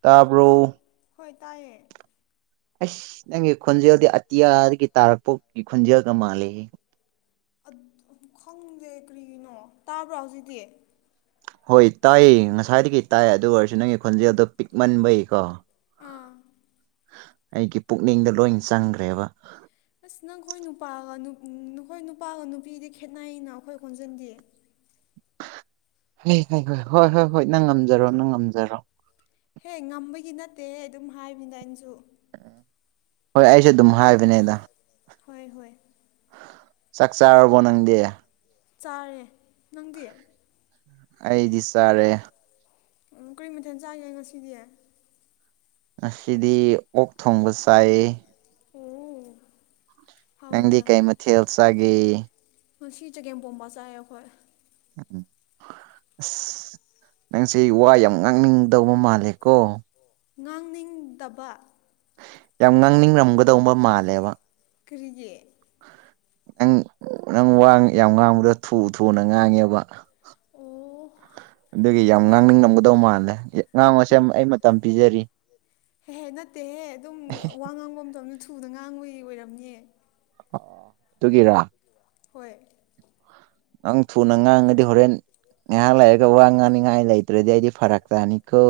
ꯇꯥꯕ꯭ꯔꯣ ꯍꯜꯂꯣ ꯍꯣꯏ ꯇꯥꯏꯌꯦ ꯑꯁ ꯅꯪꯒꯤ ꯈꯣꯟꯖꯦꯜꯗꯤ ꯑꯇꯤꯌꯥꯗꯒꯤ ꯇꯥꯔꯛꯄꯒꯤ ꯈꯣꯟꯖꯦꯜꯒ ꯃꯥꯂꯦ ꯈꯪꯗꯦ ꯀꯔꯤꯒꯤꯅꯣ ꯇꯥꯕ꯭ꯔꯥ ꯍꯧꯖꯤꯛꯗꯤ ꯍꯣꯏ ꯇꯥꯏꯌꯦ ꯉꯁꯥꯏꯗꯒꯤ ꯇꯥꯏ ꯑꯗꯨ ꯑꯣꯏꯔꯁꯨ ꯅꯪꯒꯤ ꯈꯣꯟꯖꯦꯜꯗꯣ ꯄꯤꯛꯃꯟꯕꯩꯀꯣ ꯑꯥ ꯑꯩꯒꯤ ꯄꯨꯛꯅꯤꯡꯗ ꯂꯣꯏ ꯆꯪꯈ꯭ꯔꯦꯕ ꯑꯁ ꯅꯪꯈꯣꯏ ꯅꯨꯄꯥꯒ ꯅꯈꯣꯏ ꯅꯨꯄꯥꯒ ꯅꯨꯄꯤꯗꯤ ꯈꯦꯠꯅꯩꯩꯅ ꯑꯩꯈꯣꯏ ꯈꯣꯟꯖꯟꯗꯤ ꯍ ꯍ ꯍꯣꯏ ꯍꯣꯏ ꯍꯣꯏ ꯍꯣꯏ ꯅꯪ ꯉꯝꯖꯔꯣ ꯅꯪ ꯉꯝꯖꯔꯣ ꯍꯦ ꯉꯝꯕꯒꯤ ꯅꯠꯇꯦꯍꯦ ꯑꯗꯨꯝ ꯍꯥꯏꯕꯅ ꯑꯩꯅꯁꯨ ꯍꯣꯏ ꯑꯩꯁꯨ ꯑꯗꯨꯝ ꯍꯥꯏꯕꯅꯦꯗ ꯍꯣꯏ ꯍꯣꯏ ꯆꯥꯛ ꯆꯥꯔꯕꯣ ꯅꯡ ꯆꯥꯔꯦ ꯅꯪꯗꯤ ꯑꯩꯗꯤ ꯆꯥꯔꯦ ꯎꯝ ꯀꯔꯤ ꯃꯊꯦꯜ ꯆꯥꯒꯦ ꯉꯁꯤꯗꯤ ꯑꯁꯤꯗꯤ ꯑꯣꯛ ꯊꯣꯡꯕ ꯆꯥꯏꯑ ꯎꯝ ꯅꯪꯗꯤ ꯀꯩ ꯃꯊꯦꯜ ꯆꯥꯒꯦ ꯁꯤ ꯆꯒꯦꯝꯄꯣꯝꯕ ꯆꯥꯏꯌꯦ ꯑꯩꯈꯣꯏ ꯎꯝ ꯑꯁ ꯅꯪꯁꯦ ꯋꯥ ꯌꯥꯝ ꯉꯥꯡꯅꯤꯡꯗꯧꯕ ꯃꯥꯜꯂꯦꯀꯣ ꯉꯥꯡꯅꯤꯡꯗꯕ ꯌꯥꯝ ꯉꯥꯡꯅꯤꯡꯔꯝꯒꯗꯧꯕ ꯃꯥꯜꯂꯦꯕ ꯀꯔꯤꯖꯦ ꯅꯪ ꯅꯪ ꯋꯥ ꯌꯥꯝ ꯉꯥꯡꯕꯗ ꯊꯨ ꯊꯨꯅ ꯉꯥꯡꯉꯦꯕ ꯑꯣ ꯑꯗꯨꯒꯤ ꯌꯥꯝ ꯋꯥ ꯉꯥꯡꯅꯤꯡꯂꯝꯝꯒꯗꯧ ꯃꯥꯜꯂꯦ ꯉꯥꯡꯉꯁꯦ ꯑꯩ ꯃꯇꯝ ꯄꯤꯖꯔꯤ ꯍꯦꯍꯦ ꯅꯠꯇꯦꯍꯦ ꯑꯗꯨꯝ ꯋꯥ ꯉꯥꯡꯕ ꯃꯇꯝꯗ ꯊꯨꯅ ꯉꯥꯡꯕꯒꯤ ꯑꯣꯏꯔꯝꯅꯦꯍ ꯇꯨꯒꯔꯥ ꯍꯣꯏ ꯅꯪ ꯊꯨꯅ ꯉꯥꯡꯉꯗꯤ ꯍꯣꯔꯦꯟ ꯉꯥꯏꯍꯥꯛ ꯂꯩꯔꯒ ꯋꯥ ꯉꯥꯡꯅꯤꯡꯉꯥꯏ ꯂꯩꯇ꯭ꯔꯗꯤ ꯑꯩꯗꯤ ꯐꯔꯛ ꯇꯥꯅꯤꯀꯣ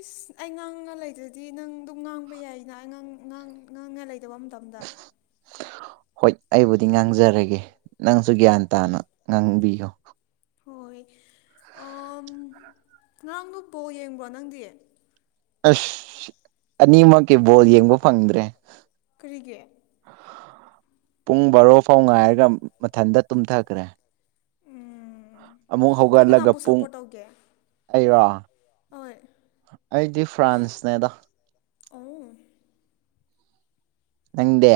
ꯏꯁ ꯑꯩ ꯉꯥꯡꯉ ꯂꯩꯗ꯭ꯔꯗꯤ ꯅꯪ ꯑꯗꯨꯝ ꯉꯥꯡꯕ ꯌꯥꯏꯅꯥꯡꯥꯡ ꯉꯥꯡꯉ ꯂꯩꯗꯕ ꯑꯃ ꯃꯇꯝꯗ ꯍꯣꯏ ꯑꯩꯕꯨꯗꯤ ꯉꯥꯡꯖꯔꯒꯦ ꯅꯪꯁꯨ ꯒ꯭ꯌꯥꯟ ꯇꯥꯅ ꯉꯥꯡꯕꯤꯌꯨ ꯍꯣꯏ ꯉꯔꯥꯡ ꯅꯨ ꯄꯣ ꯌꯦꯡꯕ꯭ꯔꯣ ꯅꯪꯗꯤ ꯑꯁ ꯑꯅꯤꯃꯛꯀꯤ ꯕꯣꯜ ꯌꯦꯡꯕ ꯐꯪꯗ꯭ꯔꯦ ꯀꯔꯤꯒꯦ ꯄꯨꯡ ꯕꯥꯔꯣ ꯐꯥꯎ ꯉꯥꯏꯔꯒ ꯃꯊꯟꯇ ꯇꯨꯝꯊꯈ꯭ꯔꯦ ꯎꯝ ꯑꯃꯨꯛ ꯅꯪ ꯍꯧꯒꯠꯂꯒ ꯀꯅꯥꯕꯨ ꯄꯨꯡ ꯁꯞꯄꯣꯔꯠ ꯇꯧꯒꯦ ꯑꯩꯔꯣ ꯍꯣꯏ ꯑꯩꯗꯤ ꯐ꯭ꯔꯥꯟꯁꯅꯦꯗ ꯑꯣ ꯅꯪꯗꯦ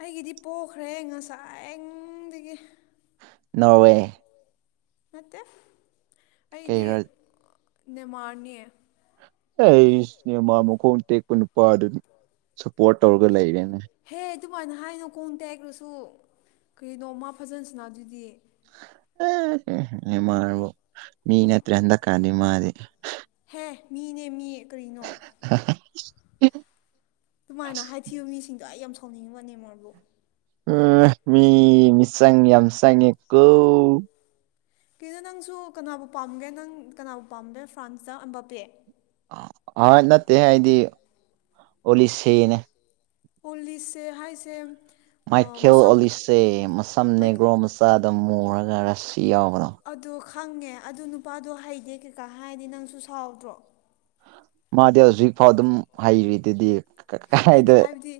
ꯑꯩꯒꯤꯗꯤ ꯄꯣꯛꯈ꯭ꯔꯦ ꯉꯁꯥꯏꯗꯒꯤ ꯅꯋꯦ ꯅꯠꯇꯦ ꯑꯩꯗꯤ ꯀꯩꯔ ꯅꯦꯃꯥꯔꯅꯦ ꯑꯩꯅꯦꯃ ꯃꯈꯣꯡ ꯇꯦꯛꯄ ꯅꯨꯄꯥꯗꯨ ꯁꯞꯄꯣꯔꯠ ꯇꯧꯔꯒ ꯂꯩꯔꯦꯅꯦ ꯍꯦ ꯑꯗꯨꯃꯥꯏꯅ ꯍꯥꯏꯅꯨ ꯀꯣꯡ ꯇꯦꯛꯈ꯭ꯔꯁꯨ ꯀꯩꯅꯣ ꯃꯥ ꯐꯖꯟꯁꯤꯅ ꯑꯗꯨꯗꯤ ꯑ ꯃꯥꯕꯨꯣ ꯃꯤꯟꯠꯇꯦ ꯍꯗ ꯀꯥꯅꯤ ꯃꯥꯦ ꯍꯦ ꯃꯤꯅꯦ ꯃꯤꯌꯦ ꯀꯔꯤꯅꯣ ꯑꯗꯨꯃꯥꯏꯅ ꯑꯁ ꯍꯥꯏꯊꯤꯕ ꯃꯤꯁꯤꯡꯗꯣ ꯑꯩ ꯌꯥꯝ ꯊꯧꯅꯤꯡꯉꯤꯕ ꯅꯅꯤꯃꯔꯕꯨ ꯎꯝ ꯃꯤ ꯃꯤꯁꯪ ꯌꯥꯝꯁꯉꯦ ꯀꯗꯣ ꯅꯪꯁꯨ ꯀꯅꯥꯕꯨ ꯄꯥꯝꯒꯦ ꯅꯪ ꯀꯅꯥꯕꯨ ꯄꯥꯝꯗꯦ ꯐ꯭ꯔꯥꯟꯁꯇ ꯑꯝꯕ ꯄꯤꯑ ꯑ ꯅꯠꯇꯦ ꯑꯩꯗꯤ ꯑꯣꯂꯤꯁꯦꯅꯦ ꯄꯂꯤꯁꯁꯦ ꯍꯥꯏꯁꯦ ꯃꯥꯏꯈꯦꯜ ꯃꯁꯝ ꯑꯣꯂꯤꯁꯁꯦ ꯃꯁꯝ ꯅꯦꯒ꯭ꯔꯣ ꯃꯆꯥꯗ ꯃꯨꯔꯒ ꯔꯁꯤ ꯌꯥꯎꯕꯅꯣ ꯑꯗꯣ ꯈꯪꯉꯦ ꯑꯗꯨ ꯅꯨꯄꯥꯗꯣ ꯍꯩꯗꯦ ꯀꯩꯀꯥ ꯍꯥꯏꯔꯗꯤ ꯅꯪꯁꯨ ꯁꯥꯎꯗ꯭ꯔꯣ ꯃꯥꯗꯤ ꯍꯧꯖꯤꯛꯐꯥꯎ ꯑꯗꯨꯝ ꯍꯩꯔꯤꯗꯨꯗꯤ ꯑꯩꯅ ꯀꯥꯏꯗ ꯍꯥꯏꯕꯗꯤ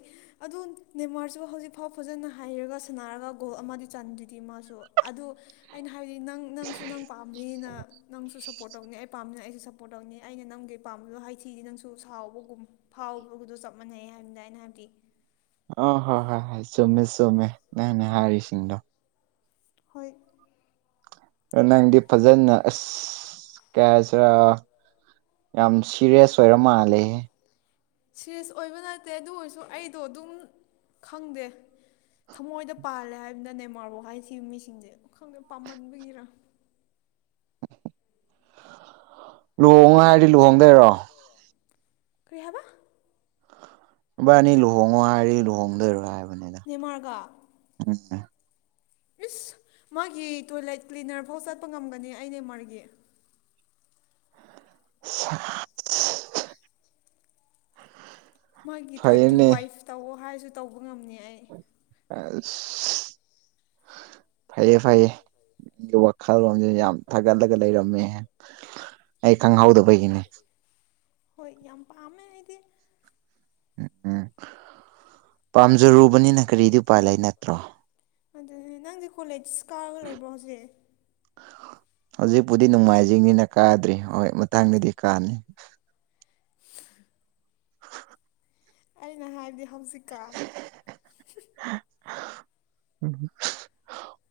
ꯑꯗꯨ ꯅꯦꯃꯥꯔꯁꯨ‌ ꯍꯧꯖꯤꯛꯐꯥꯎ ꯐꯖꯅ ꯍꯩꯔꯒ ꯁꯥꯟꯅꯔꯒ ꯒꯣꯜ ꯑꯃꯗꯤ ꯆꯥꯟꯂꯤꯗꯨꯗꯤ ꯃꯥꯁꯨ ꯑꯗꯨ ꯑꯩꯅ ꯍꯥꯏꯗꯤ ꯅꯪ ꯅꯪꯁꯨ ꯅꯪ ꯄꯥꯝꯕꯂꯤꯅ ꯅꯪꯁꯨ ꯁꯞꯄꯣꯔꯠ ꯇꯧꯅꯤ ꯑꯩ ꯄꯥꯝꯕꯅꯤꯅ ꯑꯩꯁꯨ ꯁꯞꯄꯣꯔꯠ ꯇꯧꯅꯤ ꯑꯩꯅ ꯅꯪꯒꯤ ꯄꯥꯝꯕꯗꯣ ꯍꯥꯏꯊꯤꯗꯤ ꯅꯪꯁꯨ ꯁꯥꯎꯕꯒꯨꯝ ꯐꯥꯎꯕꯒꯗ ꯆꯞ ꯃꯥꯟꯅꯩ ꯍꯥꯏꯕꯅꯤꯅ ꯑꯩꯅ ꯍꯥꯏꯕꯗꯤ ꯑ ꯍꯣꯏ ꯍꯣꯏ ꯍꯣꯏ ꯆꯨꯝꯃꯦ ꯆꯨꯝꯃꯦ ꯅꯅꯦ ꯍꯥꯏꯔꯤꯁꯤꯡꯗꯣ ꯍꯣꯏ ꯅꯪꯗꯤ ꯐꯖꯅ ꯑꯁ ꯀꯌꯥꯁꯤꯔꯥ ꯌꯥꯝ ꯁꯤꯔꯤꯌꯁ ꯑꯣꯏꯔ ꯃꯥꯜꯂꯦꯍꯦ ꯁꯤꯦꯔꯤꯌꯁ ꯑꯣꯏꯕ ꯅꯠꯇꯦ ꯑꯗꯨ ꯑꯣꯏꯔꯁꯨ ꯑꯩꯗꯣ ꯑꯗꯨꯝ ꯈꯪꯗꯦ ꯊꯃꯣꯏꯗ ꯄꯥꯜꯂꯦ ꯍꯥꯏꯕꯅꯤꯗ ꯅꯦꯃꯥꯥꯔ ꯍꯥꯏꯈꯤ ꯃꯤꯁꯤꯡꯁꯦ ꯈꯪꯗꯦ ꯄꯥꯝꯃꯟꯕꯒꯤꯔꯥ ꯂꯨꯍꯣꯡꯉꯣ ꯍꯥꯏꯔꯗꯤ ꯂꯨꯍꯣꯡꯗꯣꯏꯔꯣ ꯀꯩꯍꯥꯏꯕ ꯈꯣꯏꯕꯥꯟꯅꯤ ꯂꯨꯍꯣꯡꯉꯣ ꯍꯥꯏꯔꯤ ꯂꯨꯍꯣꯡꯗꯣꯏꯔꯣꯏ ꯍꯥꯏꯕꯅꯤ ꯅꯦꯃꯥꯔ ꯒꯥ ꯎ [unintelligible] ꯏꯁ ꯃꯥꯒꯤ ꯇꯣꯏꯂꯦꯠ ꯀ꯭ꯂꯤꯅꯔ ꯐꯧ ꯆꯠꯄ ꯉꯝꯒꯅꯤ ꯑꯩ ꯅꯦꯃꯥꯔ ꯒꯤ ꯑ [unintelligible] [inaudible] ꯃ‌ꯣꯏꯒꯤ ꯊꯥꯔꯇꯤ ꯐꯩꯌꯦꯅꯦ ꯋꯥꯏꯐ ꯇꯧꯋꯣ ꯍꯥꯏꯔꯁꯨ ꯇꯧꯕ ꯉꯝꯅꯤ ꯑꯩ ꯑꯁ ꯐꯩꯌꯦ ꯐꯩꯌꯦ ꯗꯨ ꯋꯥꯈꯜꯂꯣꯟꯁꯦ ꯌꯥꯝ ꯊꯥꯒꯠꯂꯒ ꯂꯩꯔꯝꯃꯦ ꯑꯩ ꯈꯪꯍꯥꯎꯗꯕꯩꯒꯤꯅꯦ ꯍꯣꯏ ꯌꯥꯝ ꯄꯥꯝꯃꯦ ꯑꯩꯗꯤ ꯎꯝ ꯎꯝ ꯄꯥꯝꯖꯔꯨꯕꯅꯤꯅ ꯀꯔꯤꯗꯤ ꯎꯄꯥꯏ ꯂꯩ ꯅꯠꯇ꯭ꯔꯣ ꯑꯗꯨꯅꯦ ꯅꯪꯁꯦ ꯀꯣꯂꯦꯖ ꯀꯥꯔꯒ ꯂꯩꯕ꯭ꯔꯣ ꯍꯧꯖꯤꯛ ꯍꯧꯖꯤꯛꯄꯨꯗꯤ ꯅꯣꯡꯃꯥꯏꯖꯤꯡꯅꯤꯅ ꯀꯥꯗ꯭ꯔꯤ ꯍꯣꯏ ꯃꯇꯥꯡꯗꯗꯤ ꯀꯥꯅꯤ ꯑꯩꯅ ꯍꯥꯏꯕꯗꯤ ꯍꯧꯖꯤꯛꯀꯥꯟ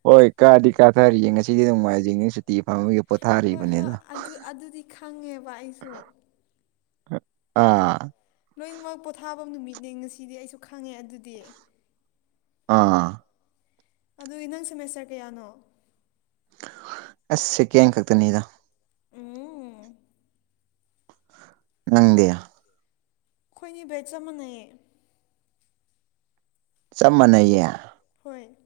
ꯍ‌ꯣꯏ ꯀꯥꯗꯤ ꯀꯥꯅꯔꯤꯌꯦ ꯉꯁꯤꯗꯤ ꯅ‌ꯣꯡꯃꯥꯏꯖꯤꯡ ꯅꯤꯅ ꯁꯨꯇꯤ ꯐꯪꯕꯒꯤ ꯍꯣꯏ ꯍꯣꯏ ꯄꯣꯊꯥꯔꯤꯕꯅ‌ꯦꯗ ꯑꯗꯨ ꯑꯗꯨꯗꯤ ꯈꯪꯉꯦꯕ ꯑꯩꯁꯨ ꯑꯥ ꯂꯣꯏꯅꯃꯛ ꯄꯣꯊꯥꯕ ꯅꯨꯃꯤꯠꯅꯦ ꯉꯁꯤꯗꯤ ꯑꯩꯁꯨ ꯈꯪꯉꯦ ꯑꯗꯨꯗꯤ ꯑꯥ ꯑꯗꯨꯗꯤ ꯅꯪ ꯁꯦꯃꯦꯁꯇꯔ ꯀꯌꯥꯅꯣ ꯑꯁ ꯁ‌ꯦꯀꯦꯟ ꯈꯛꯇꯅꯤꯗ ꯎꯝ ꯅꯪꯗꯤ ꯈꯣꯏꯅꯤ ꯚꯦꯖ ꯑꯃꯅ‌ꯦ ꯆꯞ ꯃꯥꯟꯅꯩꯌꯦ ꯍꯣꯏ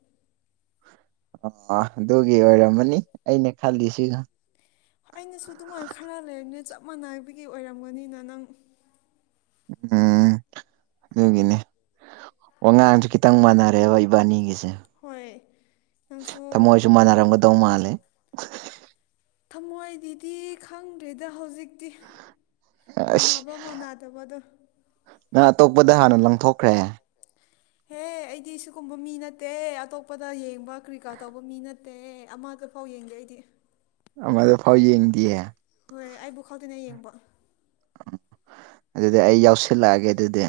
ꯑ ꯑꯗꯨꯒꯤ ꯑꯣꯏꯔꯝꯃꯅꯤ ꯑꯩꯅ ꯈꯜꯂꯤꯁꯤꯒ ꯑꯩꯅꯁꯨ ꯑꯗꯨꯃꯥꯏꯅ ꯈꯜꯂ ꯂꯩꯕꯅ‌ꯦ ꯆꯞ ꯃꯥꯟꯅꯕꯒꯤ ꯑꯣꯏꯔꯝꯒꯅꯤꯅ ꯅꯪ ꯎꯝ ꯑꯗꯨꯒꯤꯅ‌ꯦ ꯋꯥꯉꯥꯡꯁꯨ ꯈꯤꯇꯪ ꯃꯥꯟꯅꯔꯦꯕ ꯏꯕꯥꯟꯅꯤꯒꯤꯁꯦ ꯇ ꯍꯣꯏ ꯅꯪꯁꯨ ꯊꯝꯃꯣꯏꯁꯨ ꯃꯥꯟꯅꯔꯝꯒꯗꯧ ꯃꯜꯂꯦ ꯊꯝꯃꯣꯏꯗꯤꯗꯤ ꯈꯪꯗ꯭ꯔꯤꯗ ꯍꯧꯖꯤꯛꯇꯤ ꯑꯁ ꯃꯥꯟꯅꯕ꯭ꯔꯥ ꯃꯅ ꯇꯧꯕꯗꯨ ꯅꯪ ꯑꯇꯣꯞꯄꯗ ꯍꯥꯟꯅ ꯂꯪꯊꯣꯛꯈ꯭ꯔꯦ ꯍꯦ ꯑꯩꯗꯤ ꯁꯤꯒꯨꯝꯕ ꯃꯤ ꯅꯠꯇꯦ ꯑꯇꯣꯞꯄꯗ ꯌꯦꯡꯕ ꯀꯔꯤꯀꯥ ꯇꯧꯕ ꯃꯤ ꯅꯠꯇꯦ ꯑꯠꯇ ꯑꯃꯈꯣꯏ ꯐꯥꯎ ꯌꯦꯡꯗꯦ ꯑꯩꯗꯤ ꯑꯃꯗ ꯐꯥꯎ ꯌꯦꯡꯗꯤꯌꯦ ꯍꯣꯏ ꯑꯩꯕꯨ ꯈꯪꯗꯦꯅ ꯌꯦꯡꯕ ꯎꯝ ꯑꯗꯨꯗꯤ ꯑꯩ ꯌꯥꯎꯁꯤꯜꯂꯛꯑꯒꯦ ꯑꯗꯨꯗꯤ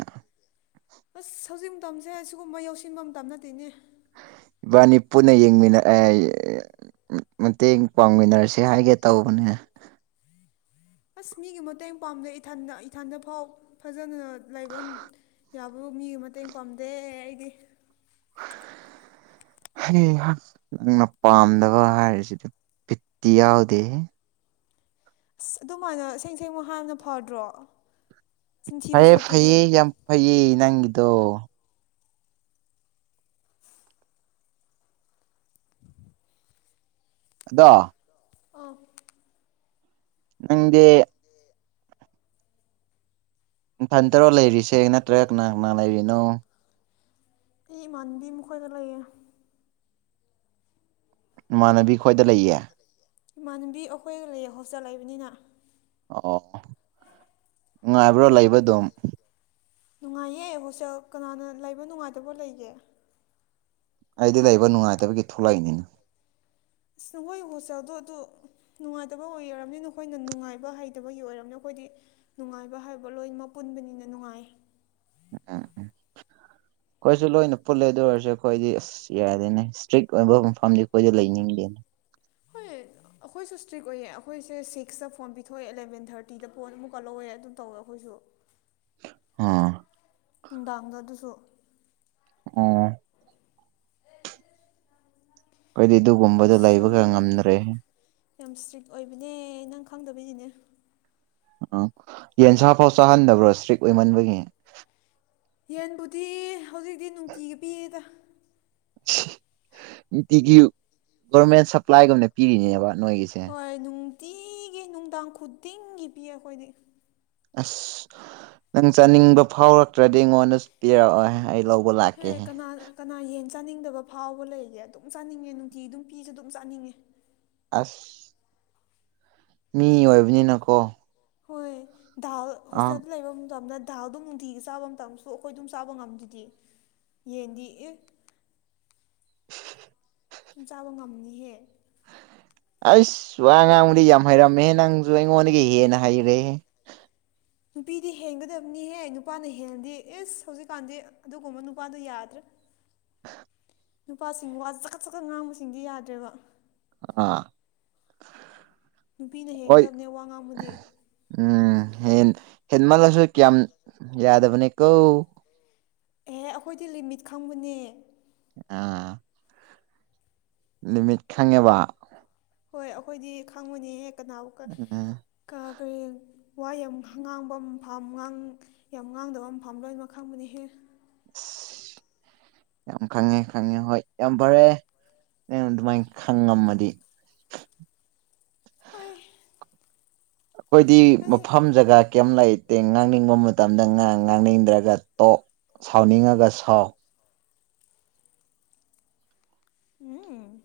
ꯑꯁ ꯍꯧꯖꯤꯛ ꯃꯇꯝꯁꯦ ꯁꯤꯒꯨꯝꯕ ꯌꯧꯁꯤꯟꯕ ꯃꯇꯝ ꯅꯠꯇꯦꯅꯦ ꯏꯕꯥꯟꯅꯤ ꯄꯨꯟꯅ ꯌꯦꯡꯃꯤꯟꯅ ꯑꯦ ꯃꯇꯦꯡ ꯄꯥꯡꯃꯤꯟꯅꯔꯁ‌ꯦ ꯍꯥꯏꯒꯦ ꯇꯧꯕꯅ‌ꯦ ꯑꯁ ꯃꯤꯒꯤ ꯃꯇꯦꯡ ꯄꯥꯝꯗ‌ꯦ ꯏꯊꯟꯗ ꯏꯊꯟꯗꯐꯥꯎ ꯐꯖꯅ ꯂꯩꯕ ꯌꯥꯕꯐꯧ ꯃꯤꯒꯤ ꯃꯇꯦꯡ ꯄꯥꯝꯗꯦ ꯑꯩꯗꯤ [inaudible] ꯑꯩ ꯑꯩꯍꯥꯛꯅ ꯄꯥꯝꯗꯕ ꯍꯥꯏꯔꯤꯁꯤꯗꯤ ꯐꯤꯠꯇꯤ ꯌꯥꯎꯗꯦ ꯑ ꯑꯗꯨꯃꯥꯏꯅ ꯁꯦꯡ ꯁꯦꯡꯃ ꯍꯥꯞꯅ ꯐꯗ꯭ꯔꯣ ꯆꯤꯟꯊꯤꯕ ꯐꯩꯌꯦ ꯁꯨꯔꯨꯛꯄꯨꯗꯤ ꯐꯩꯌꯦ ꯌꯥꯝ ꯐꯩꯌꯦ ꯅꯪꯒꯤꯗꯣ ꯑꯗ ꯑꯣꯐ ꯅꯪꯦ ꯐꯟ ꯇꯔꯣ ꯂꯩꯔꯤꯁꯦ ꯅꯠꯇ꯭ꯔꯒ ꯀꯅꯥ ꯀꯅꯥ ꯂꯩꯔꯤꯅꯣ ꯑꯩ ꯏꯃꯥꯟꯅꯕꯤ ꯃꯈꯣꯏꯗ ꯂꯩꯌꯦ ꯏꯃꯥꯟꯅꯕꯤ ꯈꯣꯏꯗ ꯂꯩꯌꯦ ꯏꯃꯥꯟꯅꯕꯤ ꯑꯩꯈꯣꯏꯒ ꯂꯩꯌꯦ ꯍꯣꯁꯇꯦꯜ ꯂꯩꯕꯅꯤꯅ ꯑꯣ ꯅꯨꯡꯉꯥꯏꯕ꯭ꯔꯣ ꯂꯩꯕ ꯑꯗꯨꯝ ꯅꯨꯡꯉꯥꯏꯌꯦ ꯍꯣꯁꯇꯦꯜ ꯀꯅꯥꯅ ꯂꯩꯕ ꯅꯨꯡꯉꯥꯏꯇꯕ ꯂꯩꯒꯦ ꯑꯩꯗꯤ ꯂꯩꯕ ꯅꯨꯡꯉꯥꯏꯇꯕꯒꯤ ꯊꯣꯛꯂꯛꯏꯅꯤꯅ ꯑꯁ ꯅꯍꯣꯏ ꯍꯣꯁꯇ꯭ꯦꯜ ꯑꯗꯨ ꯅꯨꯡꯉꯥꯏꯇꯕ ꯑꯣꯏꯔꯕꯔꯕꯅꯤ ꯅꯈꯣꯏꯅ ꯅꯨꯡꯉꯥꯏꯕ ꯍꯩꯇꯕꯒꯤ ꯑꯣꯏꯔꯕꯅꯤ ꯑꯩꯈꯣꯏꯗꯤ ꯅꯨꯡꯉꯥꯏꯕ ꯍꯥꯏꯕ ꯂꯣꯏꯅꯃꯛ ꯄꯨꯟꯕꯅꯤꯅ ꯅꯨꯡꯉꯥꯏ ꯎꯝ ꯎꯝ ꯑꯩꯈꯣꯏꯁꯨ ꯂꯣꯏꯅ ꯄꯨꯜꯂꯦ ꯑꯗꯨ ꯑꯣꯏꯔꯁꯨ ꯑꯩꯈꯣꯏꯗꯤ ꯑꯁ ꯌꯥꯔꯗꯦꯅꯦ ꯏꯁꯇ꯭ꯔꯤꯛ ꯑꯣꯏꯕ ꯃꯐꯝꯗꯤ ꯑꯩꯈꯣꯏꯗ ꯂꯩꯅꯤꯡꯗꯦꯅꯦ ꯍꯣꯏ ꯑꯩꯈꯣꯏꯁꯨ ꯏꯁꯇ꯭ꯔꯤꯛ ꯑꯣꯏꯌꯦ ꯑꯩꯈꯣꯏꯁꯦ ꯁꯤꯛꯁꯇ ꯐꯣꯟ ꯄꯤꯊꯣꯛꯑꯦ ꯑꯦꯂꯕꯦꯟ ꯊꯥꯔꯇꯤꯗ ꯄꯣꯟ ꯑꯃꯨꯛ ꯀꯜꯍꯧꯋꯦ ꯑꯗꯨꯝ ꯇꯧꯋꯦ ꯑꯩꯈꯣꯏꯁꯨ ꯑ ꯅꯨꯡꯗꯥꯡꯗꯣ ꯑꯗꯨꯁꯨ ꯑꯣ ꯑꯩꯈꯣꯏꯗꯤ ꯑꯗꯨꯒꯨꯝꯕꯗ ꯑꯩꯈꯣꯏꯁꯨ ꯂꯩꯕꯒ ꯉꯝꯗꯔꯦ ꯌꯥꯝ ꯏꯁꯇ꯭ꯔꯤꯛ ꯑꯣꯏꯕꯅꯦ ꯅꯪ ꯈꯪꯗꯕꯤꯗꯤꯅꯦ ꯎꯝ ꯌꯦꯟꯁꯥ ꯐꯥꯎ ꯆꯥꯍꯟꯗꯕ꯭ꯔꯣ ꯏꯁꯇ꯭ꯔꯤꯛ ꯑꯣꯏꯃꯟꯕꯒꯤ ꯌꯦꯟꯕꯨꯗꯤ ꯍꯧꯖꯤꯛꯇꯤ ꯅꯨꯡꯇꯤꯒꯤ ꯄꯤꯌꯦꯗ ꯅꯨꯡꯇꯤꯒꯤ ꯒꯣꯔꯃꯦꯟ ꯁꯄ꯭ꯂꯥꯏꯒꯨꯝꯅ ꯄꯤꯔꯤꯅꯦꯕ ꯅꯣꯏꯒꯤꯁꯦ ꯍꯣꯏ ꯅꯨꯡꯇꯤꯒꯤ ꯅꯨꯡꯗꯥꯡ ꯈꯨꯗꯤꯡꯒꯤ ꯄꯤꯌꯦ ꯑꯩꯈꯣꯏꯗꯤ ꯑꯁ ꯅꯪ ꯆꯥꯅꯤꯡꯕ ꯐꯥꯎꯔꯛꯇ꯭ꯔꯗꯤ ꯑꯩꯉꯣꯟꯗ ꯄꯤꯔꯛꯑꯣ ꯑꯩ ꯂꯧꯕ ꯍꯦ ꯂꯥꯛꯀꯦꯍꯦ ꯀꯅꯥ ꯀꯅꯥ ꯌꯦꯟ ꯆꯥꯅꯤꯡꯗꯕ ꯐꯥꯎꯕ ꯂꯩꯒꯦ ꯑꯗꯨꯝ ꯆꯥꯅꯤꯡꯉꯦ ꯅꯨꯡꯇꯤ ꯑꯗꯨꯝ ꯄꯤꯁꯨ ꯑꯗꯨꯝ ꯆꯥꯅꯤꯡꯉꯦ ꯑꯁ ꯃꯤ ꯑꯣꯏꯕꯅꯤꯅꯀꯣ ꯍꯣꯏ ꯗꯥ ꯑꯥ ꯍꯣꯁꯇꯦꯜꯗ ꯂꯩꯕ ꯃꯇꯝ ꯃꯇꯝꯅ ꯗꯥꯜ ꯗꯣ ꯑꯗꯨꯝ ꯅꯨꯡꯇꯤꯒꯤ ꯆꯥꯕ ꯃꯇꯝꯁꯨ ꯑꯩꯈꯣꯏ ꯑꯗꯨꯝ ꯆꯥꯕ ꯉꯝꯗꯗꯤ ꯌꯦꯟꯗꯤ ꯑꯦ [inaudible] ꯁꯨꯝ ꯆꯥꯕ ꯉꯝꯅꯤꯍꯦ ꯑꯁ ꯋꯥ ꯉꯥꯡꯕꯗꯤ ꯌꯥꯝ ꯍꯩꯔꯝꯃꯦꯍ ꯅꯪꯁꯨ ꯑꯩꯉꯣꯟꯗꯒꯤ ꯍꯦꯟꯅ ꯍꯩꯔꯦꯍꯦ ꯅꯨꯄꯤꯗꯤ ꯍꯦꯟꯒꯗꯕꯅꯤꯍꯦ ꯅꯨꯄꯥꯅ ꯍꯦꯟꯗꯦ ꯑꯁ ꯍꯧꯖꯤꯛꯀꯥꯟꯗꯤ ꯑꯗꯨꯒꯨꯝꯕ ꯅꯨꯄꯥꯗꯨꯣ ꯌꯥꯗ꯭ꯔꯦ ꯍ [inaudible] ꯅꯨꯄꯥꯁꯤꯡ ꯋꯥ ꯆꯀꯠ ꯆꯀꯠ ꯉꯥꯡꯕꯁꯤꯡꯗꯤ ꯌꯥꯗ꯭ꯔꯦꯕ ꯑꯥ [inaudible] ꯅꯨꯄꯤꯅ ꯍꯣꯏ ꯍꯦꯜꯗꯕꯅꯦ ꯋꯥ ꯉꯥꯡꯃꯨꯗꯦ ꯎꯝ ꯍꯦꯟ ꯍꯦꯟꯃꯜꯂꯁꯨ ꯀꯌꯥꯝ ꯌꯥꯗꯕꯅꯤ ꯀꯧ ꯑꯦꯍꯦ ꯑꯩꯈꯣꯏꯗꯤ ꯂꯤꯃꯤꯠ ꯈꯪꯕꯅꯦ ꯑ ꯂꯤꯃꯤꯠ ꯈꯪꯉꯦꯕ ꯍꯣꯏ ꯑꯩꯈꯣꯏꯗꯤ ꯈꯪꯉꯨꯅꯦ ꯀꯅꯥꯕꯨ ꯎꯝ ꯀꯔꯤ ꯋꯥ ꯌꯥꯝ ꯉꯥꯡꯕ ꯐꯥꯝ ꯌꯥꯝ ꯉꯥꯡꯗꯕ ꯃ ꯐꯥꯝ ꯂꯣꯏꯅꯃꯛ ꯈꯪꯕꯅꯤꯍꯦ ꯑꯁ [inaudible] ꯌꯥꯝ ꯈꯪꯉꯦ ꯈꯪꯉꯦ ꯍꯣꯏ ꯌꯥꯝ ꯐꯔꯦ ꯅ ꯑꯗꯨꯃꯥꯏꯅ ꯈꯪꯉꯝꯃꯗꯤ ꯍꯣꯏ ꯑꯩꯈꯣꯏꯗꯤ ꯅꯪ ꯃꯐꯝ ꯖꯒꯥ ꯀꯩꯝ ꯂꯩꯇꯦ ꯉꯥꯡꯅꯤꯡꯕ ꯃꯇꯝꯗ ꯉ ꯉꯥꯡꯅꯤꯡꯗ꯭ꯔꯒ ꯇꯣꯛ ꯁꯥꯎꯅꯤꯡꯉꯒ ꯁꯥꯎ ꯎꯝ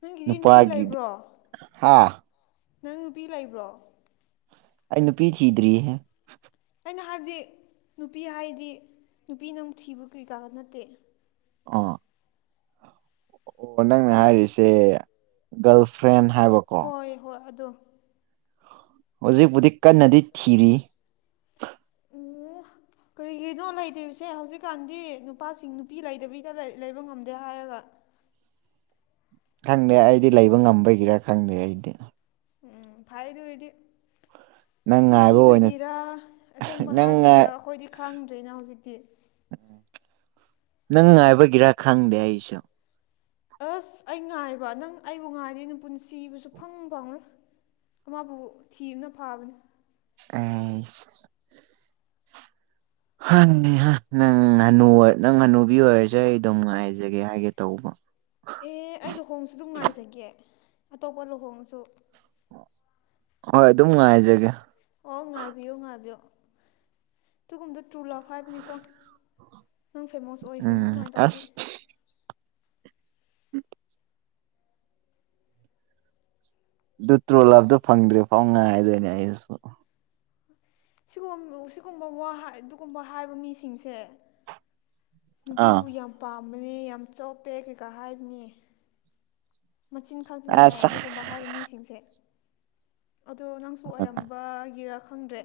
ꯅꯪꯒꯤꯗꯤ ꯅꯨꯄꯤ ꯅꯨꯄꯥꯒꯤꯗꯤ ꯂꯩꯕ꯭ꯔꯣ ꯍꯥ ꯅꯪ ꯅꯨꯄꯤ ꯂꯩꯕ꯭ꯔꯣ ꯑꯩ ꯅꯨꯄꯤ ꯊꯤꯗ꯭ꯔꯤꯍꯦ ꯑꯩꯅ ꯍꯥꯏꯕꯗꯤ ꯅꯨꯄꯤ ꯍꯥꯏꯗꯤ ꯅꯨꯄꯤꯅ ꯑꯃꯨꯛ ꯊꯤꯕ ꯀꯔꯤꯀꯥ ꯅꯠꯇꯦ ꯑꯣ ꯑꯣ ꯅꯪꯅ ꯍꯥꯏꯔꯤꯁꯦ ꯒꯥꯔꯜ ꯐ꯭ꯔꯦꯟ ꯍꯥꯏꯕꯀꯣ ꯍꯣꯏ ꯍꯣꯏ ꯑꯗꯣꯝ ꯍꯧꯖꯤꯛꯄꯨꯗꯤ ꯀꯟꯅꯗꯤ ꯊꯤꯔꯤ ꯑꯦ ꯀꯔꯤꯒꯤꯅꯣ ꯂꯩꯇ꯭ꯔꯤꯁꯦ ꯍꯧꯖꯤꯛꯀꯥꯟꯗꯤ ꯅꯨꯄꯥꯁꯤꯡ ꯅꯨꯄꯤ ꯂꯩꯗꯕꯤꯩꯗ ꯂꯩꯕ ꯉꯝꯗꯦ ꯍꯥꯏꯔꯒ ꯈꯪꯗꯦ ꯑꯩꯗꯤ ꯂꯩꯕ ꯉꯝꯕꯒꯤꯔꯥ ꯈꯪꯗꯦ ꯑꯩꯗꯤ ꯎꯝ ꯐꯥꯏ ꯑꯗꯨꯗꯤ ꯅꯪ ꯉꯥꯏꯕ ꯑꯣꯏꯅ ꯆꯤꯟꯊꯤꯕꯒꯤꯔ ꯑꯁꯦꯡꯕ ꯅꯪ ꯍꯥꯏꯕꯒꯤꯔ ꯑꯩꯈꯣꯏꯗꯤ ꯈꯪꯗ꯭ꯔꯦꯅ ꯍꯧꯖꯤꯛꯇꯤ ꯎꯝ ꯅꯪ ꯉꯥꯏꯕꯒꯤꯔ ꯈꯪꯗꯦ ꯑꯩꯁꯨ ꯑꯁ ꯑꯩ ꯉꯥꯏꯕ ꯅꯪ ꯑꯩꯕꯨ ꯉꯥꯏꯗꯤꯦ ꯅꯪ ꯄꯨꯟꯁꯤꯕꯨꯁꯨ ꯐꯪ ꯐꯪꯣꯏ ꯑꯃꯕꯨ ꯊꯤ ꯑꯃꯅ ꯐꯥꯕꯅꯤ ꯑ ꯍꯅꯤ ꯅꯪ ꯉꯥꯅꯨ ꯅꯪ ꯉꯥꯅꯨꯕꯤ ꯑꯣꯏꯔꯁ ꯑꯩ ꯑꯗꯨꯝ ꯉꯥꯏꯖꯒꯦ ꯍꯥꯏꯒꯦ ꯇꯧꯕ ꯑꯦ ꯑꯩ ꯂꯨꯍꯣꯡꯁꯨ ꯑꯗꯨꯝ ꯉꯥꯏꯖꯒꯦ ꯑꯇꯣꯞꯄ ꯂꯨꯍꯣꯡꯁꯨ ꯍꯣꯏ ꯑꯗꯨꯝ ꯉꯅꯨꯡꯉꯥꯏꯖꯒꯦ ꯑꯣ ꯉꯥꯏꯕꯤꯌꯣ ꯉꯥꯏꯕꯤꯌꯣ ꯑꯗꯨꯒꯨꯝꯕꯗ ꯇꯨ ꯂꯥꯛ ꯐꯥꯏꯕꯅꯤꯀꯣ ꯅꯪ ꯐꯦꯃꯣꯁ ꯑꯣꯏꯈ꯭ꯔꯅꯤ ꯎꯝ ꯑꯗꯨꯃꯥꯏꯅ ꯇꯧꯗꯤ ꯎꯝ ꯇ꯭ꯔꯣ ꯂꯥꯞꯇ ꯐꯪꯗ꯭ꯔꯦ ꯐꯥꯎ ꯉꯥꯏꯗꯣꯏꯅꯦ ꯑꯩꯁꯨ ꯁꯤꯒ ꯁꯤꯒꯨꯝꯕ ꯋꯥ ꯑꯗꯨꯒꯨꯝꯕ ꯍꯥꯏꯕ ꯃꯤꯁꯤꯡꯁꯦ ꯑꯥ ꯅꯨꯄꯤꯕꯨ ꯌꯥꯝ ꯄꯥꯝꯕꯅꯦ ꯌꯥꯝ ꯆꯣꯞꯄꯦ ꯀꯩꯀꯥ ꯍꯥꯏꯕꯅꯦ ꯃꯆꯤꯟ ꯈꯛꯇꯅꯦ ꯍꯥꯏ ꯑꯁ ꯑꯗꯨꯒꯨꯝꯕ ꯍꯥꯏꯕ ꯃꯤꯁꯤꯡꯁꯦ ꯑꯗꯣ ꯅꯪꯁꯨ ꯑꯣꯏꯔꯝꯕꯒꯤꯔ ꯈꯪꯗ꯭ꯔꯦ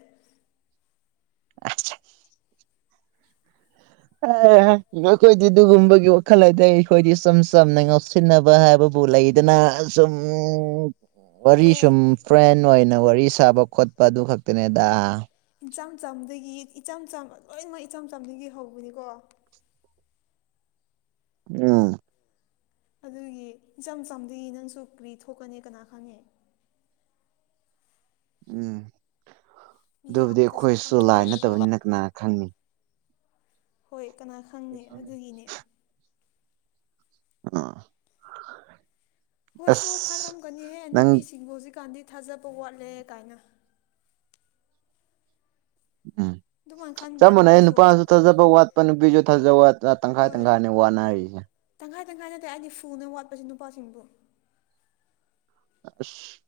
ꯅꯈꯣꯏꯗꯤ ꯑꯗꯨꯒꯨꯝꯕꯒꯤ ꯋꯥꯈꯜ ꯍꯥꯏꯗꯤ ꯑꯩ ꯑꯩꯈꯣꯏꯗꯤ ꯁꯨꯝ ꯆꯝꯅ ꯉꯥꯎꯁꯤꯟꯅꯕ ꯍꯥꯏꯕꯕꯨ ꯂꯩꯗꯅ ꯁꯨꯝ ꯋꯥꯔꯤ ꯍꯦ ꯁꯨꯝ ꯐ꯭ꯔꯦꯟ ꯑꯣꯏꯅ ꯋꯥꯔꯤ ꯁꯥꯕ ꯈꯣꯠꯄ ꯑꯗꯨ ꯈꯛꯇꯅꯦꯗ ꯏꯆꯝ ꯆꯝꯗꯒꯤ ꯏꯆꯝ ꯆꯝ ꯂꯣꯏꯅꯃꯛ ꯏꯆꯝ ꯆꯝꯗꯒꯤ ꯍꯧꯕꯅꯤꯀꯣ ꯎꯝ꯫ ꯑꯗꯨꯒꯤ ꯏꯆꯝ ꯆꯝꯒꯤ ꯅꯪꯁꯨ ꯀ꯭ꯔꯤ ꯊꯣꯛꯀꯅꯤ ꯀꯅꯥ ꯈꯪꯉꯦ꯫ ꯎꯝ ꯃꯤ ꯑꯗꯨꯕꯨꯗꯤ ꯑꯃꯇꯁꯨ ꯑꯩꯈꯣꯏꯁꯨ ꯈꯪꯗꯦ ꯂꯥꯏ ꯅꯠꯇꯕꯅꯤꯅ ꯀꯅꯥ ꯈꯪꯉꯤ꯫ ꯍꯣꯏ ꯀꯅꯥ ꯈꯪꯉꯦ ꯑꯗꯨꯒꯤꯅꯦ꯫ ꯑꯥ꯫ ꯍꯣꯏꯁꯨ ꯑꯁ ꯈꯜꯂꯝꯒꯅꯤꯍꯦ ꯅꯪ ꯅꯨꯄꯤꯁꯤꯡꯕꯨ ꯍꯧꯖꯤꯛꯀꯥꯟꯗꯤ ꯊꯥꯖꯕ ꯋꯥꯠꯂꯦ ꯀꯥꯏꯅ꯫ ꯎꯝ꯫ ꯑꯗꯨꯃꯥꯏꯅ ꯈꯟꯕ꯭ꯔꯥ ꯆꯞ ꯃꯥꯟꯅ ꯑꯩ ꯅꯈꯣꯏꯁꯨ ꯅꯨꯄꯥꯁꯨ ꯊꯥꯖꯕ ꯋꯥꯠꯄ ꯅꯨꯄꯤꯁꯨ ꯊꯥꯖꯕ ꯋꯥꯠꯄ ꯇꯪꯈꯥꯏ ꯍꯣꯏ ꯇꯪꯈꯥꯏꯅꯦ ꯋꯥꯠꯅꯔꯤꯁꯦ ꯇꯪꯈꯥꯏ ꯇꯪꯈꯥꯏ ꯅꯠꯇꯦ ꯑꯩꯗꯤ ꯐꯨꯅ ꯋꯥꯠꯄꯁꯦ ꯅꯨꯄꯥꯁꯤꯡꯕꯨ ꯑꯁ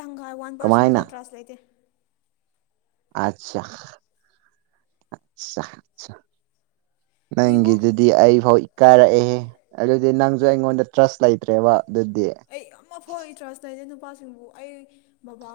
ꯇꯪꯈꯥꯏ ꯋꯥꯟ ꯀꯃꯥꯏꯅ ꯄꯔꯁꯦꯟꯐꯥꯎ ꯇ꯭ꯔꯥꯁ ꯂꯩꯇꯦ ꯑꯆꯥ ꯅ ꯌꯦꯡꯉꯣ ꯗꯤ ꯑꯩ ꯐꯥꯎ ꯏꯀꯥꯏꯔꯛꯑꯦ ꯑꯗꯨꯗꯤ ꯅꯪꯁꯨ ꯑꯩꯉꯣꯟꯗ ꯇ꯭ꯔꯁ ꯂꯩꯇ꯭ꯔꯦꯕ ꯑꯗꯨꯗꯤ ꯑꯩ ꯌꯥꯝꯐꯥꯎ ꯏꯟꯇꯔꯁ ꯂꯩꯖꯦ ꯅꯨꯄꯥꯁꯤꯡꯕꯨ ꯑꯩ ꯕꯕꯥ